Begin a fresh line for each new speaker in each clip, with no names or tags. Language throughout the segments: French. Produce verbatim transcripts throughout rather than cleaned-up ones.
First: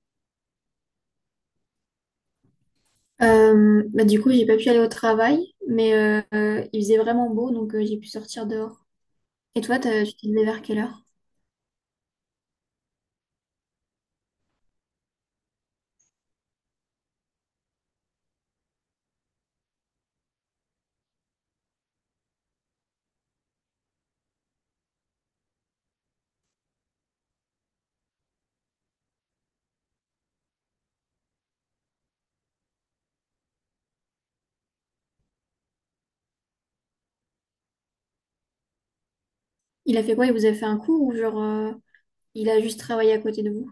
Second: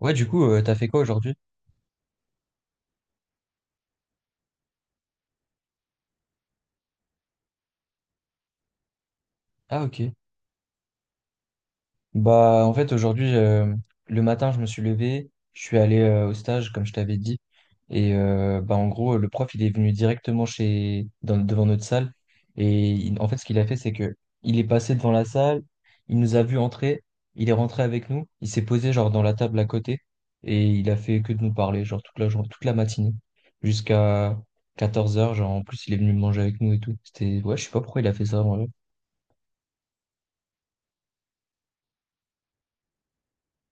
Ouais, du coup, euh, t'as fait quoi aujourd'hui?
Euh, bah, du coup, j'ai pas pu aller au travail, mais euh, euh, il faisait vraiment beau, donc euh, j'ai pu sortir dehors. Et toi,
Ah,
t'as-
ok.
tu t'es levé vers quelle heure?
Bah, en fait, aujourd'hui, euh, le matin, je me suis levé, je suis allé euh, au stage, comme je t'avais dit. Et euh, bah, en gros, le prof, il est venu directement chez... dans- devant notre salle. Et il- en fait, ce qu'il a fait, c'est que il est passé devant la salle, il nous a vu entrer, il est rentré avec nous, il s'est posé, genre, dans la table à côté. Et il a fait que de nous parler, genre, toute la journée, toute la matinée, jusqu'à quatorze heures. Genre, en plus, il est venu manger avec nous et tout. C'était, ouais, je sais pas pourquoi il a fait ça.
Il a fait quoi? Il vous a fait un coup ou genre euh, il a juste travaillé à côté de vous?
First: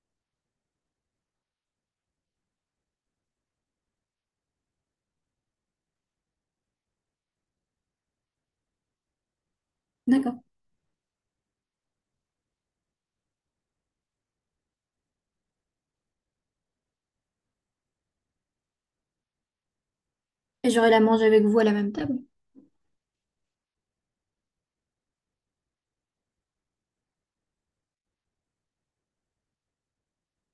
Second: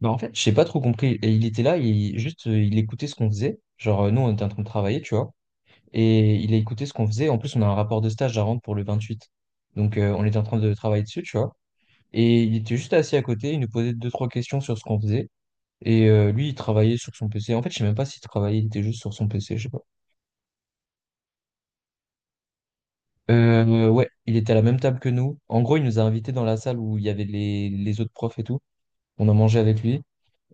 Bah, en fait, j'ai pas trop compris. Et il était là, il, juste, euh, il écoutait ce qu'on faisait. Genre, euh, nous, on était en train de travailler, tu vois. Et il a écouté ce qu'on faisait. En plus, on a un rapport de stage à rendre pour le vingt-huit. Donc, euh, on était
D'accord.
en train de travailler dessus, tu vois. Et il était juste assis à côté, il nous posait deux, trois questions sur ce qu'on faisait. Et euh, lui, il travaillait sur son P C. En fait, je sais même pas s'il travaillait, il était juste sur son P C, je sais pas.
Et genre il a mangé avec vous à la même table?
Euh, ouais, il était à la même table que nous. En gros, il nous a invités dans la salle où il y avait les, les autres profs et tout. On a mangé avec lui.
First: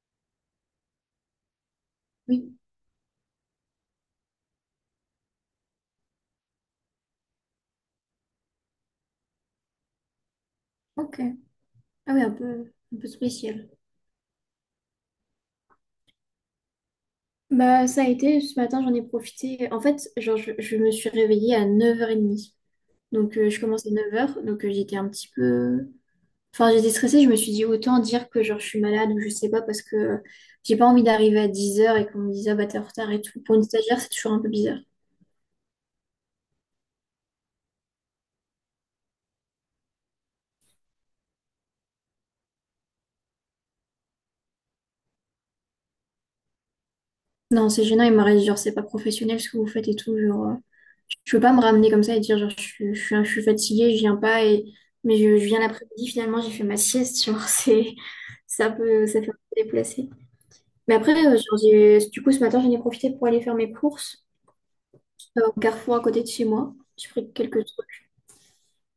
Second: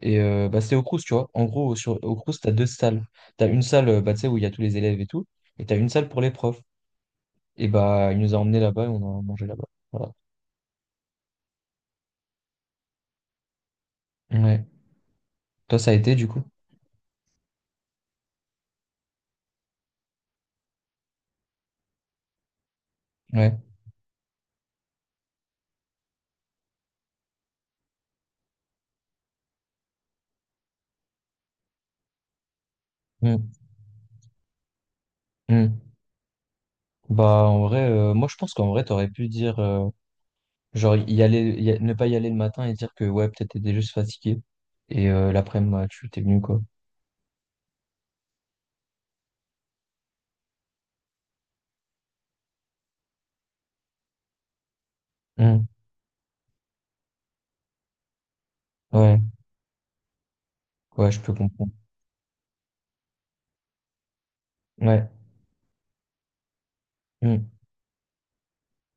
Et euh, bah, c'était au Crous, tu vois. En gros, sur, au Crous, t'as
Oui.
deux salles. T'as une salle euh, bah, tu sais, où il y a tous les élèves et tout, et t'as une salle pour les profs. Et bah, il nous a emmenés là-bas et on a mangé là-bas. Voilà.
Ok. Ah oui, un peu, un peu spécial.
Ouais. Toi, ça a été du coup?
Bah ça a été, ce matin j'en ai profité. En fait, genre je, je me suis réveillée à neuf heures trente. Donc euh,
Ouais.
je commençais à neuf heures donc euh, j'étais un petit peu. Enfin, j'étais stressée, je me suis dit autant dire que genre je suis malade ou je sais pas parce que j'ai pas envie d'arriver à dix heures et qu'on me dise, ah bah t'es en retard et tout. Pour
Mm.
une stagiaire, c'est toujours un peu bizarre.
Mm. Bah, en vrai, euh, moi, je pense qu'en vrai, t'aurais pu dire, euh, genre, y aller, y a- ne pas y aller le matin et dire que, ouais, peut-être t'étais juste fatigué. Et euh, l'après-midi, ouais, tu t'es venu, quoi.
Non, c'est gênant, il m'aurait dit genre c'est pas professionnel ce que vous faites et tout. Genre, euh, je peux pas me ramener comme ça et dire genre je, suis- je, suis un- je suis fatiguée, je viens pas et mais je, je viens
Mm.
l'après-midi finalement, j'ai fait ma sieste. Genre, c'est ça peut
Ouais.
ça fait un peu déplacé. Mais
Ouais,
après,
je peux
euh, genre,
comprendre.
j'ai- du coup, ce matin, j'en ai profité pour aller faire mes courses
Ouais.
euh, au Carrefour à côté de chez moi. J'ai pris
Mm.
quelques trucs.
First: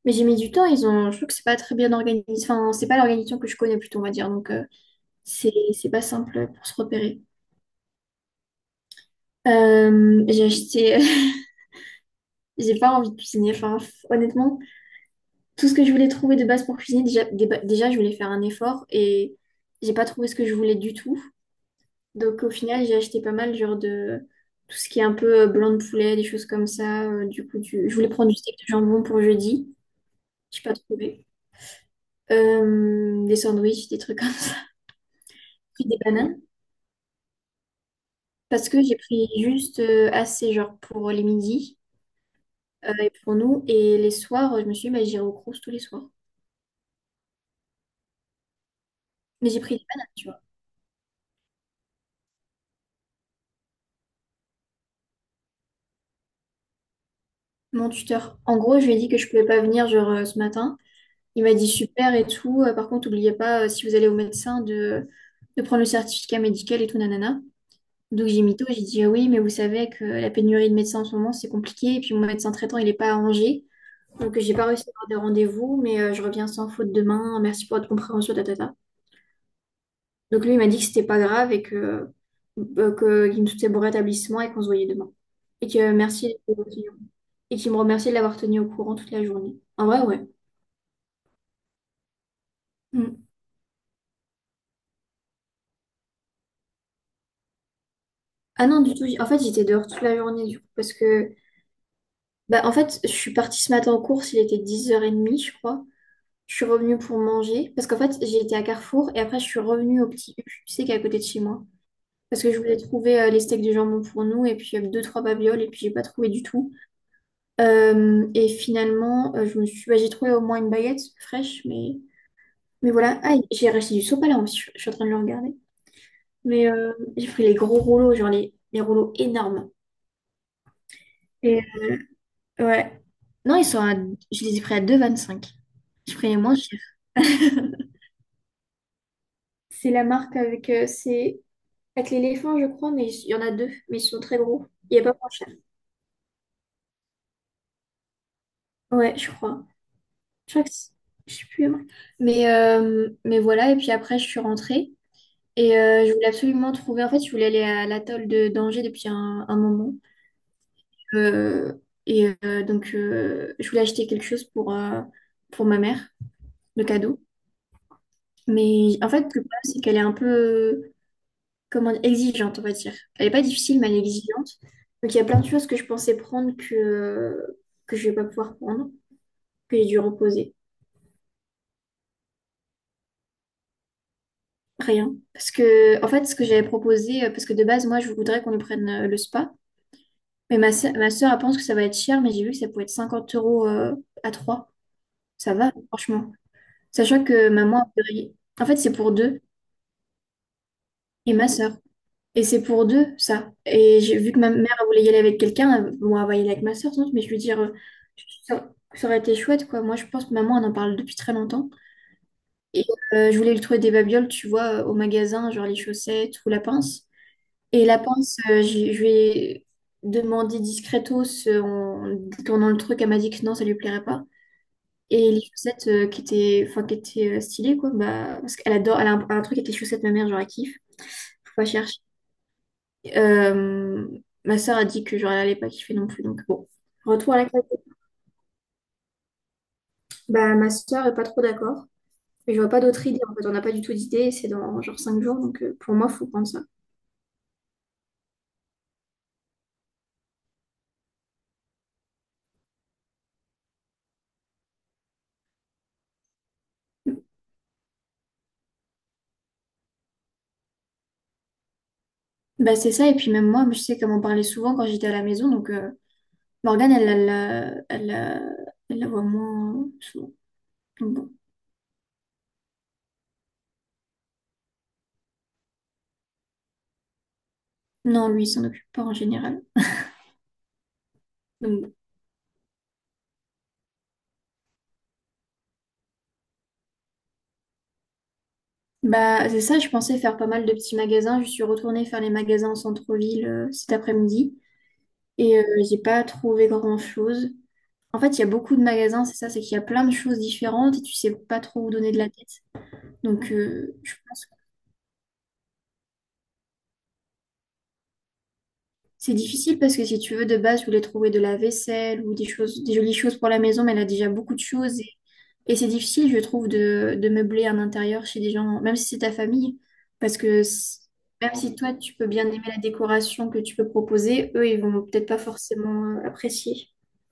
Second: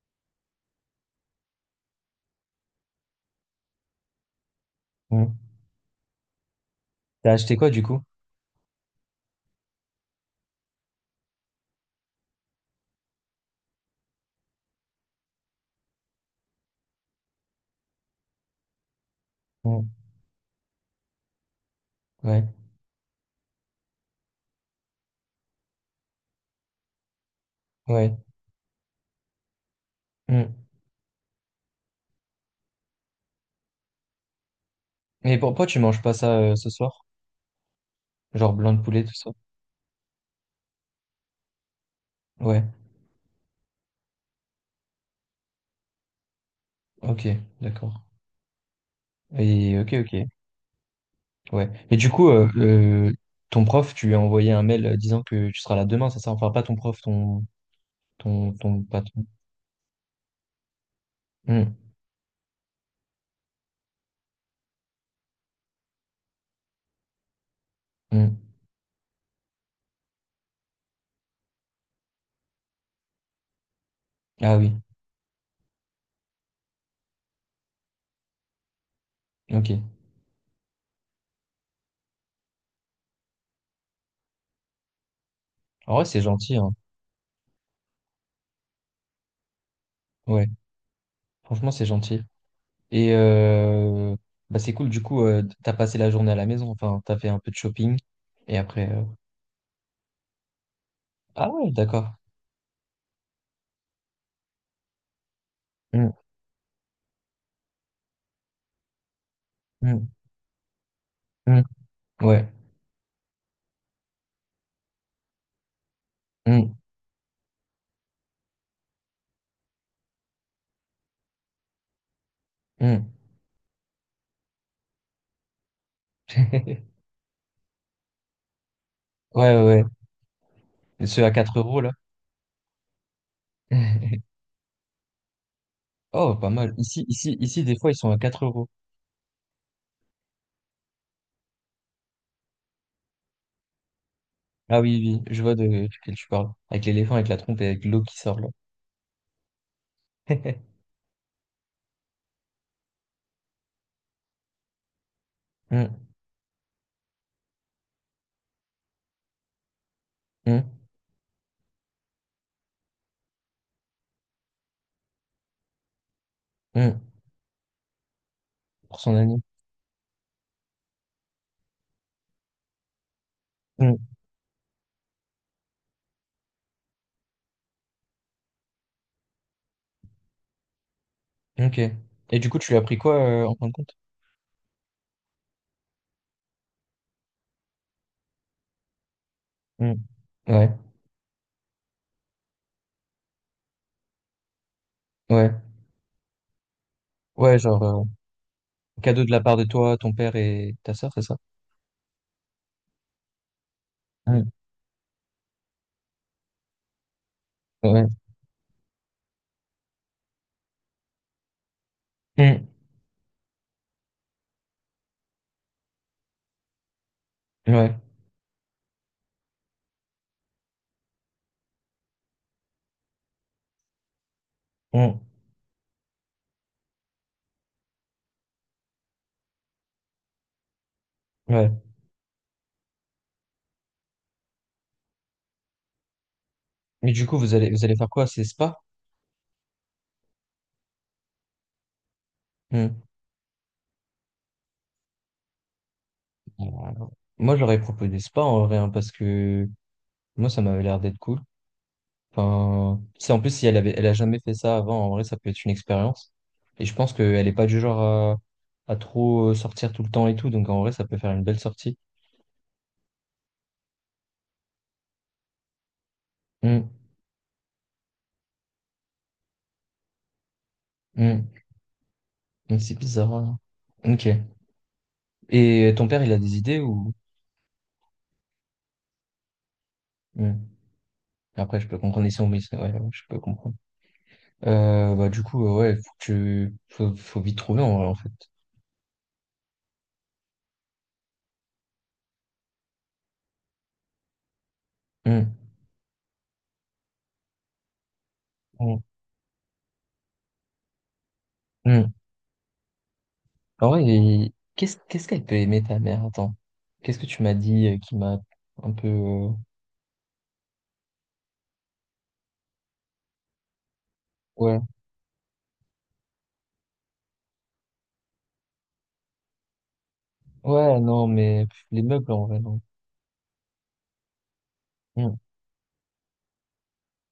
Mais j'ai mis du temps, ils ont... je trouve que c'est pas très bien organisé. Enfin, c'est pas l'organisation que je connais plutôt, on va dire. Donc, euh,
Mm.
c'est c'est pas simple pour se repérer.
T'as acheté quoi, du coup?
Euh, j'ai acheté... J'ai pas envie de cuisiner. Enfin, f- honnêtement, tout ce que je voulais trouver de base pour cuisiner, déjà, déba- déjà je voulais faire un effort et
Mm.
j'ai pas trouvé ce que je voulais du tout.
Ouais.
Donc, au final, j'ai acheté pas mal, genre de... Tout ce qui est un peu euh, blanc de poulet, des choses comme ça. Euh, du coup, du... je voulais
Ouais.
prendre du steak de jambon pour jeudi.
Mmh.
J'ai pas trouvé. Euh, des sandwichs, des trucs comme ça.
Mais pourquoi tu
Puis des
manges pas ça
bananes.
euh, ce soir? Genre
Parce
blanc de
que j'ai
poulet, tout
pris
ça?
juste euh, assez, genre pour les midis
Ouais,
euh, et pour nous. Et les soirs, euh, je me suis dit, bah, j'irai au Crous tous les soirs.
ok, d'accord.
Mais j'ai pris
Et
des
ok,
bananes, tu
ok,
vois.
ouais. Et du coup, euh, euh, ton prof, tu lui as envoyé un mail euh, disant que tu seras là demain, c'est ça? Enfin, pas ton prof, ton,
Mon tuteur,
ton,
en gros,
ton
je lui ai dit que
patron.
je pouvais pas venir, genre euh, ce matin. Il m'a dit
Hmm,
super et tout. Euh, par contre, n'oubliez pas, euh, si vous allez au médecin, de, de prendre le certificat médical et tout, nanana. Donc j'ai
hmm.
mytho, j'ai dit, ah oui, mais vous savez que la pénurie de médecins en ce moment, c'est compliqué. Et puis mon médecin traitant, il est pas à Angers. Donc j'ai
Ah
pas
oui,
réussi à avoir de rendez-vous, mais euh, je reviens sans faute demain. Merci pour votre compréhension, tata.
ok.
Donc lui, il m'a dit que c'était pas grave et que, euh, que- qu'il me souhaitait bon rétablissement et qu'on se voyait demain. Et que euh,
En vrai, c'est
merci
gentil, hein.
et qu'il me remerciait de l'avoir tenu au courant toute la journée. En vrai, ouais.
Ouais, franchement, c'est gentil. Et
Mm.
euh, bah, c'est cool, du coup, euh, t'as passé la journée à la maison, enfin, t'as fait un peu de shopping, et
Ah non,
après.
du
euh,
tout. j'- En fait, j'étais dehors toute la journée du coup parce que
Ah ouais, d'accord.
bah en fait, je suis partie ce matin en course, il était dix heures trente, je crois.
Hmm,
Je suis revenue pour manger parce qu'en fait, j'ai été à Carrefour et après je suis revenue au
hmm,
petit U, tu sais, qui est à côté de chez
hmm.
moi. Parce
Ouais.
que je voulais trouver euh, les steaks de jambon pour nous et puis euh, deux, trois babioles et puis j'ai pas trouvé du
Hmm,
tout. Euh, et finalement, euh, je me suis, bah, j'ai trouvé au moins une baguette fraîche, mais, mais
hmm.
voilà. Ah, j'ai racheté du sopalin aussi, je, je suis en train de le regarder. Mais euh, j'ai pris les gros rouleaux, genre les, les rouleaux
Ouais,
énormes.
ouais, et ceux à quatre
Et
euros, là.
ouais. Non, ils sont à, je les ai pris à deux vingt cinq. J'ai pris
Oh,
les
pas
moins
mal.
chers.
Ici, ici, ici, des fois, ils sont à quatre euros.
C'est la marque avec, euh, c'est avec l'éléphant, je crois, mais il y en a deux, mais ils sont très gros.
Ah
Il
oui,
n'y a
oui,
pas
oui,
moins
je
cher.
vois de quel tu parles. Avec l'éléphant, avec la trompe et avec l'eau qui sort, là.
Ouais, je crois. Je crois que c'est- je sais plus la marque. Mais, euh, mais voilà, et puis après, je suis rentrée. Et euh,
Hum,
je voulais absolument trouver, en fait, je voulais aller à l'atoll de d'Angers depuis un, un moment.
hum,
Euh, et euh, donc, euh, je voulais acheter quelque chose pour, euh, pour ma mère, de
hum.
cadeau. Mais
Pour
en
son
fait, le
ami.
problème, c'est qu'elle est un peu, euh, comment dire, exigeante, on va dire. Elle n'est pas difficile, mais elle
Hum,
est exigeante. Donc, il y a plein de choses que je pensais prendre que, que je ne vais pas pouvoir prendre, que j'ai dû reposer.
ok. Et du coup, tu lui as pris quoi, euh, en fin de compte?
Rien. Parce que, en fait, ce que j'avais proposé, euh, parce que de base, moi, je voudrais qu'on lui prenne euh, le spa.
Hum.
Mais
Ouais,
ma soeur, ma sœur, elle pense que ça va être cher, mais j'ai vu que ça pouvait être cinquante euros euh, à trois.
ouais.
Ça va, franchement. Sachant que
Ouais, genre,
maman,
euh,
elle voudrait- en fait, c'est pour
cadeau de la
deux
part de toi, ton père et ta sœur, c'est
et
ça?
ma soeur. Et c'est pour deux, ça. Et j'ai vu que ma
Hum,
mère, elle voulait y aller avec quelqu'un. elle- Bon, elle va y aller avec ma soeur, sans doute, mais je veux dire, euh,
Ouais.
ça, ça aurait été chouette, quoi. Moi, je pense que maman, elle en parle depuis très longtemps.
Hum,
Et euh, je voulais lui trouver des babioles, tu vois, euh, au magasin, genre les chaussettes ou la pince. Et
ouais.
la pince, euh, je je lui ai demandé discretos euh, en tournant le truc, elle m'a dit que non, ça lui plairait pas.
Hum,
Et les chaussettes euh, qui étaient, enfin, qui étaient euh, stylées, quoi, bah, parce qu'elle adore, elle a un, un truc avec les chaussettes, ma mère, genre, elle kiffe. Faut pas
ouais.
chercher. Euh, Ma soeur a dit que, genre, elle allait pas kiffer non plus, donc bon.
Mais du
Retour
coup,
à la
vous
classe.
allez, vous allez faire quoi? C'est spa?
Bah, ma soeur est pas trop d'accord. Mais je vois pas
Hum.
d'autres idées, en fait, on n'a pas du tout d'idées, c'est dans genre cinq jours, donc euh, pour moi, faut prendre ça.
Euh, Moi, je leur ai proposé spa, en vrai, hein, parce que moi, ça m'avait l'air d'être cool. Enfin, tu sais, en plus, si elle avait, elle a jamais fait ça avant, en vrai, ça peut être une expérience. Et je pense qu'elle est pas du genre à, à trop euh, sortir tout le temps et tout. Donc, en vrai, ça peut faire une belle sortie.
Bah, c'est ça, et puis même moi, je sais comment parler souvent quand j'étais à la maison, donc. euh,
Hmm,
Morgane, elle, elle, euh, elle, euh, elle la voit moins souvent. Donc bon.
hmm. Hmm, c'est bizarre, hein. Ok. Et ton père, il a des idées ou.
Non, lui, il s'en occupe pas en général.
Hmm. Après,
Donc
je
bon.
peux comprendre ici, oui, c'est- ouais, ouais, je peux comprendre. Euh, bah, du coup, euh, ouais, faut que tu, faut, faut vite trouver, en vrai, en fait.
Bah, c'est ça, je pensais faire pas mal de petits magasins. Je suis retournée faire les magasins en centre-ville euh, cet après-midi
Hmm,
et euh, j'ai pas trouvé grand-chose. En fait, il y a beaucoup de
hmm,
magasins, c'est ça, c'est qu'il y a plein de choses différentes et tu sais pas trop où donner
hmm.
de la tête. Donc,
En
euh,
vrai,
je pense
il-
que
qu'est-ce qu'est-ce qu'elle peut aimer, ta mère? Attends. Qu'est-ce que tu m'as dit euh, qui m'a un peu.
c'est
Euh,
difficile parce que si tu veux, de base, je voulais trouver de la vaisselle ou des choses, des jolies choses pour la maison, mais elle a déjà beaucoup de
ouais.
choses. Et c'est difficile, je trouve, de, de meubler un intérieur chez des gens, même si c'est ta famille, parce que
Ouais,
c-
non,
même
mais
si
pff,
toi,
les
tu peux
meubles, en
bien
vrai,
aimer la
non.
décoration que tu peux proposer, eux, ils vont peut-être
Hmm.
pas forcément euh, apprécier.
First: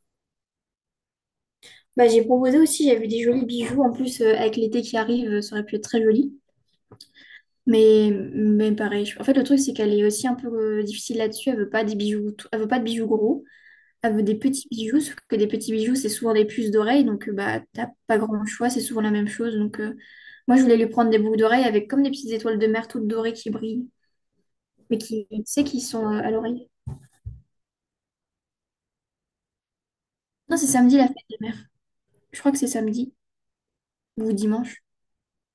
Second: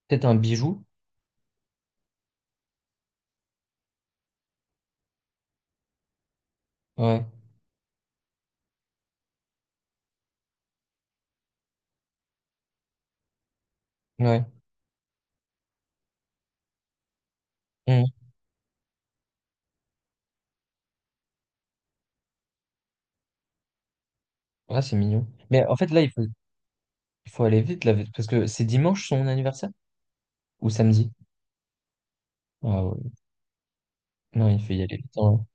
Peut-être un bijou.
Bah, j'ai proposé aussi, j'avais des jolis bijoux, en plus, euh, avec l'été qui arrive, euh, ça aurait pu être très joli.
Ouais,
Mais, mais pareil, je- en fait, le truc, c'est qu'elle est aussi un peu euh, difficile là-dessus, elle veut pas des bijoux, t- elle veut pas de bijoux gros. Elle veut des
ouais.
petits bijoux, sauf que des petits bijoux, c'est souvent des puces d'oreilles, donc euh, bah t'as
Hmm.
pas grand choix, c'est souvent la même chose. Donc euh, moi je voulais lui prendre des boucles d'oreilles avec comme des petites étoiles de mer toutes dorées qui brillent,
Ouais, c'est
mais qui,
mignon.
tu sais,
Mais en
qui
fait, là,
sont
il
euh,
faut,
à l'oreille.
il faut aller vite, là, parce que c'est dimanche son anniversaire?
Non, c'est
Ou
samedi la
samedi?
fête des mères. Je crois que c'est
Ah ouais.
samedi ou
Non, il faut
dimanche.
y aller vite, hein.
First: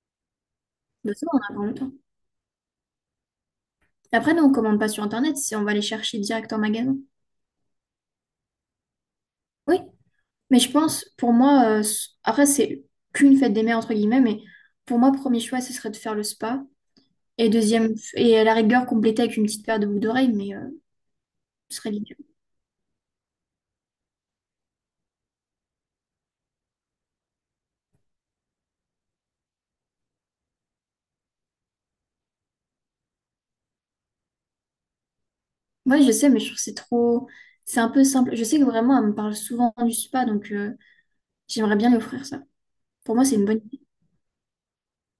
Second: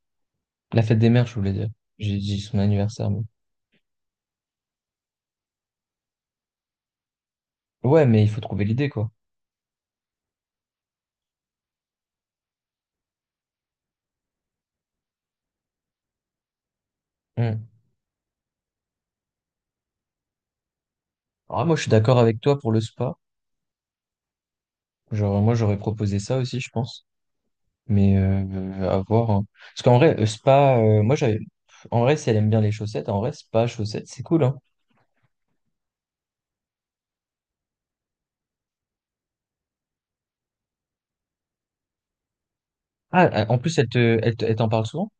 La fête des
Bah
mères,
ça,
je
on
voulais
a encore
dire.
le temps.
J'ai dit son anniversaire, mais.
Après, nous, on commande pas sur Internet, c'est on va les chercher direct en magasin.
Ouais, mais il faut trouver l'idée, quoi.
Oui, mais je pense, pour moi, euh, s- après, c'est qu'une fête des mères, entre guillemets, mais pour moi, premier choix, ce serait de faire le spa. Et
Hmm.
deuxième, et à la rigueur, compléter avec une petite paire de boucles d'oreilles, mais euh,
Ah, moi,
ce
je suis
serait l'idéal.
d'accord avec toi pour le spa. Genre, moi, j'aurais proposé ça aussi, je pense. Mais euh, à voir, hein. Parce qu'en vrai, euh, spa, euh, moi, j'avais. En vrai, si elle aime bien les chaussettes, en vrai, spa, chaussettes, c'est cool, hein.
Ouais, je sais, mais je trouve que c'est trop. C'est un peu simple. Je sais que vraiment, elle me parle souvent du spa, donc euh, j'aimerais bien lui offrir ça. Pour moi,
Ah,
c'est une
euh, en
bonne
plus,
idée.
elle te, elle te- elle t'en parle souvent?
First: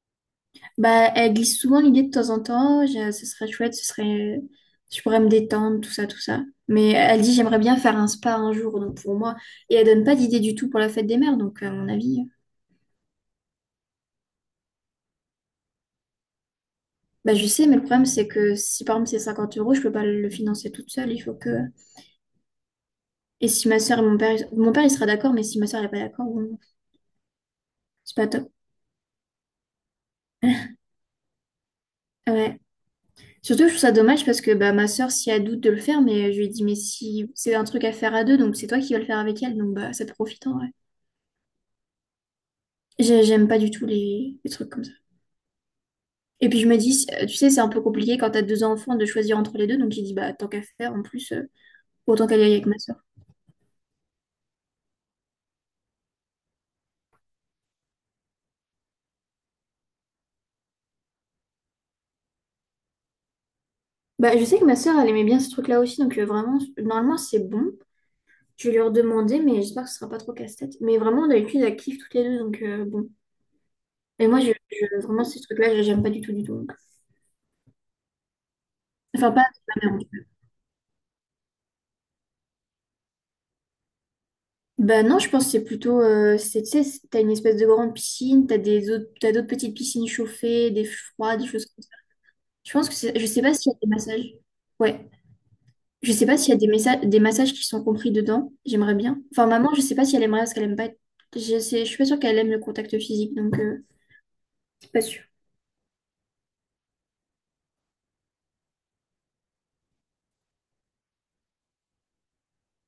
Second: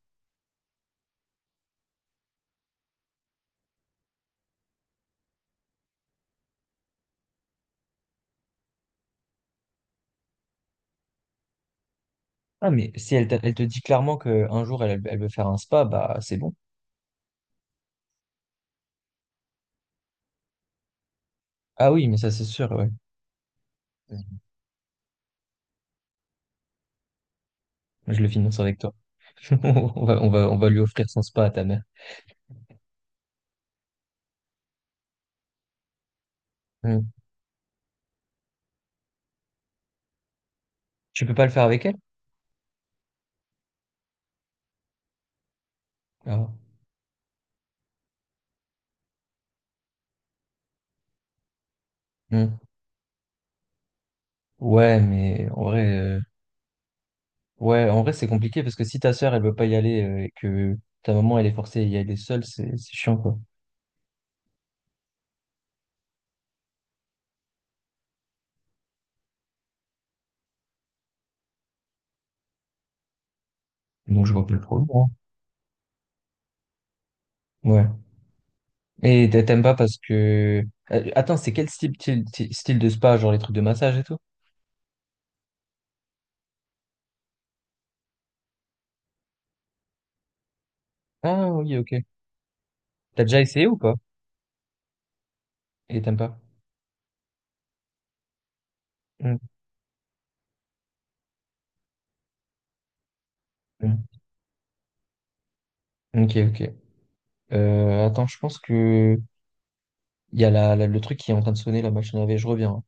Bah, elle glisse souvent l'idée de temps en temps. Je- Ce serait chouette, ce serait. Je pourrais me détendre, tout ça, tout ça. Mais elle dit, j'aimerais bien faire un spa un jour, donc pour moi. Et elle donne pas d'idée du tout pour la fête des mères, donc à mon avis. euh,
Ah, mais si elle, te- elle te dit clairement qu'un jour, elle, elle veut faire un spa, bah, c'est bon.
Bah, je sais, mais le problème, c'est que si par exemple c'est cinquante euros, je peux pas le financer toute seule. Il faut que.
Ah oui, mais ça, c'est sûr, ouais.
Et si ma soeur et mon père, ils- mon père il sera d'accord, mais si ma soeur n'est pas d'accord, bon, c'est
Je
pas
le
top.
finance avec toi. On va, on va, on va lui offrir son spa à ta mère.
Ouais. Surtout, je trouve ça dommage parce que bah, ma soeur, si elle doute de le faire, mais je lui ai dit, mais
Hmm.
si c'est un truc à faire à deux, donc c'est toi qui vas le faire avec elle, donc bah, ça profite en vrai.
Tu peux pas le faire avec elle?
J'ai- J'aime pas du tout les, les trucs comme ça. Et
Ah.
puis je me dis, euh, tu sais, c'est un peu compliqué quand t'as deux enfants de choisir entre les deux, donc j'ai dit, bah tant qu'à faire, en plus, euh, autant qu'elle y aille
Hmm.
avec ma soeur.
Ouais, mais en vrai, euh, ouais, en vrai, c'est compliqué parce que si ta sœur, elle veut pas y aller euh, et que ta maman, elle est forcée à y aller seule, c'est, c'est chiant, quoi.
Bah, je sais que ma soeur, elle aimait bien ce truc-là aussi, donc euh, vraiment, normalement, c'est bon. Je vais lui redemander, mais j'espère que ce sera pas trop casse-tête. Mais vraiment, d'habitude, elle kiffe toutes les deux, donc euh, bon.
Donc,
Mais
je
moi,
vois
je,
plus le problème,
je-
hein.
vraiment, ces trucs-là, je- j'aime pas du tout, du tout. Donc.
Ouais. Et
Enfin, pas
t'a-
avec
t'aimes pas
ma mère,
parce
en tout cas.
que. Euh, Attends, c'est quel style, style, style, de spa, genre les trucs de massage et tout?
Bah non, je pense que c'est plutôt... euh, c'est, tu sais, c'est- t'as une espèce de grande piscine, t'as des autres, t'as d'autres petites piscines chauffées, des froides, des
Ah
choses
oui,
comme ça.
ok.
Je pense que c'est...
T'as
Je
déjà
sais pas
essayé
s'il y a
ou
des
pas?
massages. Ouais.
Et
Je
t'aimes
sais
pas?
pas s'il y a des messa- des massages qui sont compris dedans. J'aimerais bien.
Mm.
Enfin, maman, je sais pas si elle aimerait, parce qu'elle aime pas... être- Je sais, je suis pas sûre qu'elle aime le contact physique, donc... euh,
Mm.
c'est pas sûr.
Ok, ok. Euh, attends, je pense que il y a la, la- le truc qui est en train de sonner, la machine à laver, je reviens, hein.